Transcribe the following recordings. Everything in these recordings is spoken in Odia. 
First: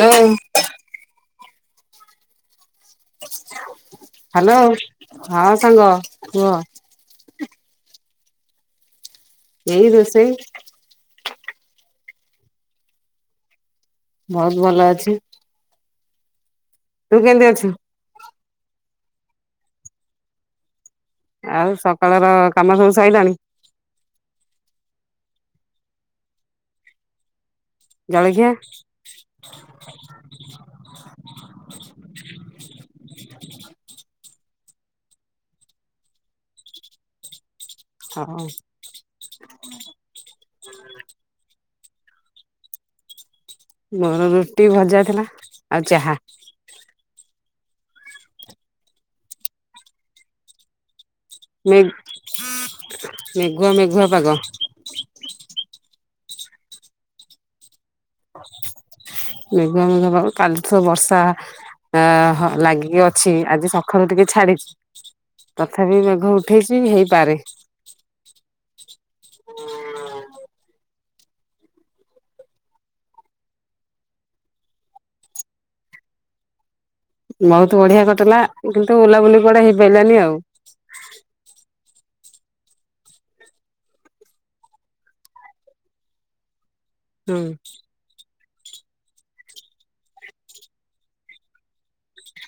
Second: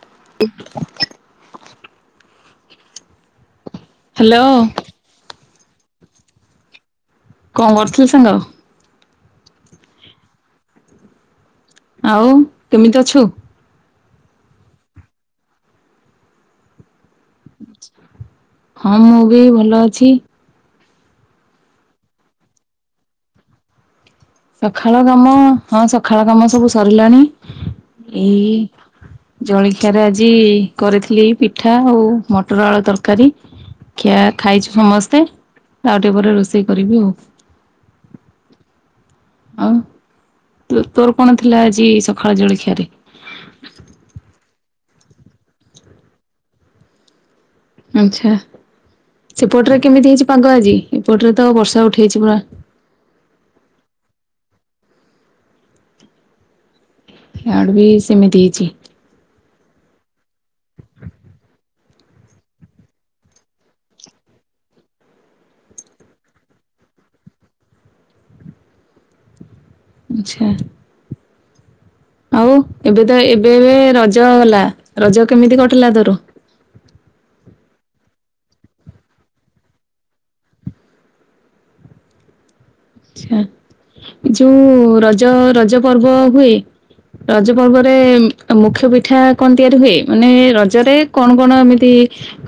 ହଁ। [inaudible] ହ୍ୟାଲୋ। ହଁ ସାଙ୍ଗ କୁହ। କଣ କରୁଥିଲୁ ସାଙ୍ଗ? ଏଇ ରୋସେଇ। ଆଉ କେମିତି ଅଛୁ? ବହୁତ ଭଲ ଅଛି। ତୁ କେମିତି ଅଛୁ? ହଁ ମୁଁ ବି ଭଲ ଅଛି। ଆଉ ସକାଳର କାମ ସବୁ ସଇଲାଣି। ସକାଳ କାମ ହଁ ସକାଳ କାମ ସବୁ ସରିଲାଣି। ଜଳଖିଆ ଏଇ ଜଳଖିଆରେ ଆଜି କରିଥିଲି ପିଠା ଆଉ ମଟର ଆଳୁ ତରକାରୀ ଖିଆର ଖାଇଛୁ ସମସ୍ତେ ଆଉ ଟିକେ ପରେ ରୋଷେଇ କରିବି ଆଉ। ହଁ ଆଉ ତୋର କଣ ଥିଲା? ଆଜି ସକାଳ ଜଳଖିଆ ରେ ମୋର ରୁଟି ଭଜା ଥିଲା ଆଉ ଚାହା। ଆଛା ସେପଟରେ କେମିତି ହେଇଛି ପାଗ ଆଜି? ଏପଟରେ ତ ମେ ବର୍ଷା ଉଠେଇଛି ପୁରା ମେଘୁଆ ମେଘୁଆ ପାଗ। ଆଡ ବି ସେମିତି ହେଇଛି। ମେଘ ମେଘ କାଲି ତ ବର୍ଷା ଅ ଲାଗିକି ଅଛି ଆଜି ସକାଳୁ ଟିକେ ଛାଡିଛି ତଥାପି ମେଘ ଉଠେଇଛି ହେଇପାରେ। ଆଚ୍ଛା ଆଉ ଏବେ ତ ଏବେବେ ରଜ ଗଲା ରଜ କେମିତି କଟିଲା ତୋର? ବହୁତ ବଢିଆ କଟିଲା କିନ୍ତୁ ଉଲାବୁଲି କୁଡେ ହେଇପାରିଲାନି ଆଉ। ଆଚ୍ଛା ଯୋଉ ରଜ ରଜ ପର୍ବ ହୁଏ। ହୁଁ ରଜ ପର୍ବରେ ମୁଖ୍ୟ ପିଠା କଣ ତିଆରି ହୁଏ ମାନେ ରଜରେ କଣ କଣ ଏମିତି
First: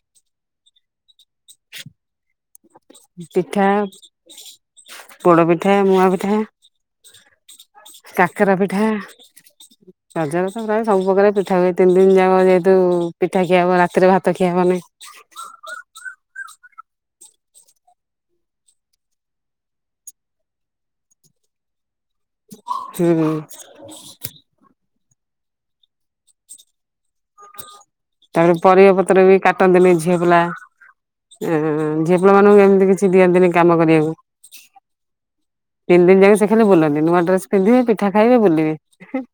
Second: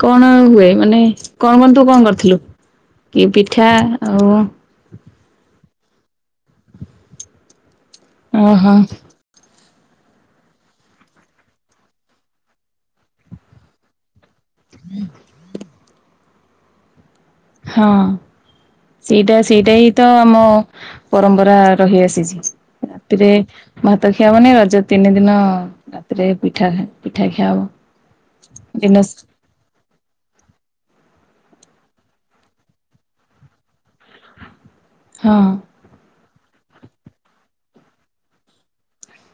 କଣ ହୁଏ ମାନେ କଣ କ ତୁ କଣ କରିଥିଲୁ। କିଏ ପିଠା ଆଉ ମୁଆଁ ପିଠା କାକରା ଓହୋ ପିଠା ରଜ ତ ପ୍ରାୟ ସବୁ ପ୍ର୍ରକାର ପିଠା ହୁଏ ତିନି ଦିନ ଯା ଯେହେତୁ ପିଠା ଖିଆବ ରାତିରେ ଭାତ ତ ଖିଆ ହବନି ହଁ ସେଇଟା ସେଇଟା ହିଁ ତ ଆମ ପରମ୍ପରା ରହିଆସିଛି। ହୁଁ ରାତିରେ ଭାତ ଖିଆ ମାନେ ରଜ ତିନି ଦିନ ରାତିରେ ପିଠା ପିଠା ଖିଆ ହବ ତାପରେ ପରିବା ଦିନ ପତ୍ର ବି କାଟନ ଦେନି ଝିଅ ପିଲା ହୁଁ ଝିଅ ପିଲା ମାନଙ୍କୁ ଏମିତି କିଛି ଦିଅନ୍ତିନି କାମ କରିବାକୁ। ହଁ ତିନି ଦିନ ଯାକ ସେ ଲେ ବୁଲନ୍ତି ନୂଆ ଡ୍ରେସ ପିନ୍ଧିବେ ପିଠା ଖାଇବେ ବୁଲିବି ହୁଁ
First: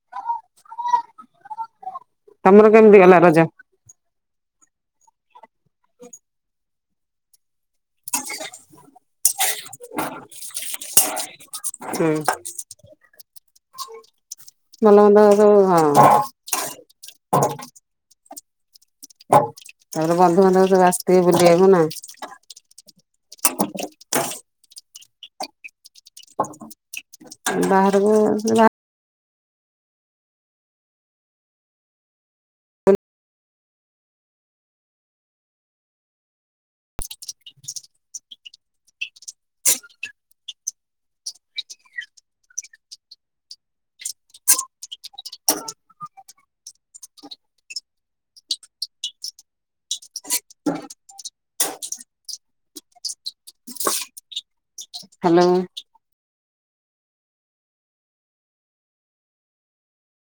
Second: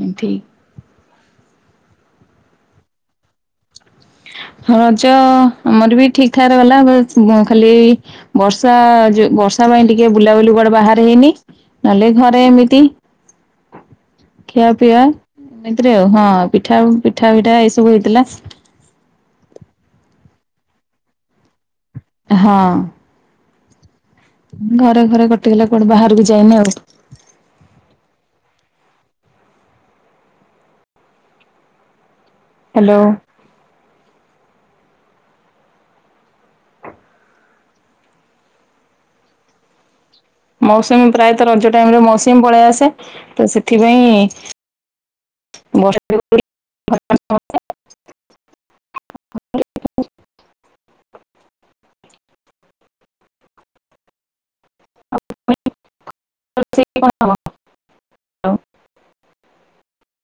ହୁଁ ଠିକ ତମର କେମିତି ଗଲା ରଜା? ରଜ ଆମର ବି ଠିକ ଠାକ ଗଲା ଖାଲି ବର୍ଷା ଯୋ ବର୍ଷା ପାଇଁ ଟିକେ ବୁଲାବୁଲି କୁଆଡେ ବାହାର ହେଇନି। ହୁଁ ନହେଲେ ଘରେ ଏମିତି ଖିଆ ଭଲ ପିଆ ମନ୍ଦ ସବୁ ଏମିତିରେ ଆଉ ହଁ ପିଠା ପିଠା ପିଠା ଏଇ ସବୁ ହେଇଥିଲା। ତାପରେ ବନ୍ଧୁବାନ୍ଧବ ସବୁ ଆସିିକି ବୁଲି ବାକୁ ନା ହଁ [inaudible] ଘରେ ଘରେ କଟିଗଲା କଣ ବାହାରକୁ ଯାଇନି ଆଉ ବାହାରକୁ ହ୍ୟାଲୋ ମୌସୁମୀ ପ୍ରାୟତଃ ରଜ ଟାଇମରେ ମୌସୁମୀ ପଳେଇ ଆସେ ତ ସେଥିପାଇଁ ବର୍ଷା ହ୍ୟାଲୋ [unintelligible]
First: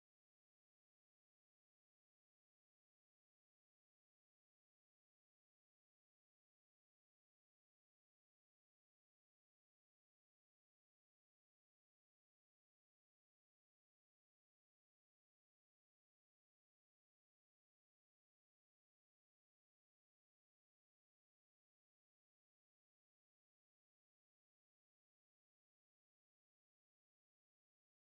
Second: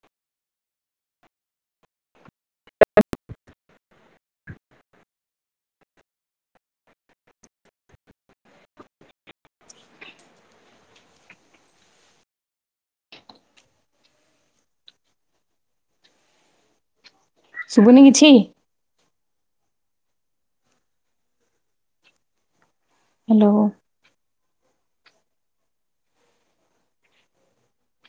ସୁବୁନି କିଛି ହ୍ୟାଲୋ।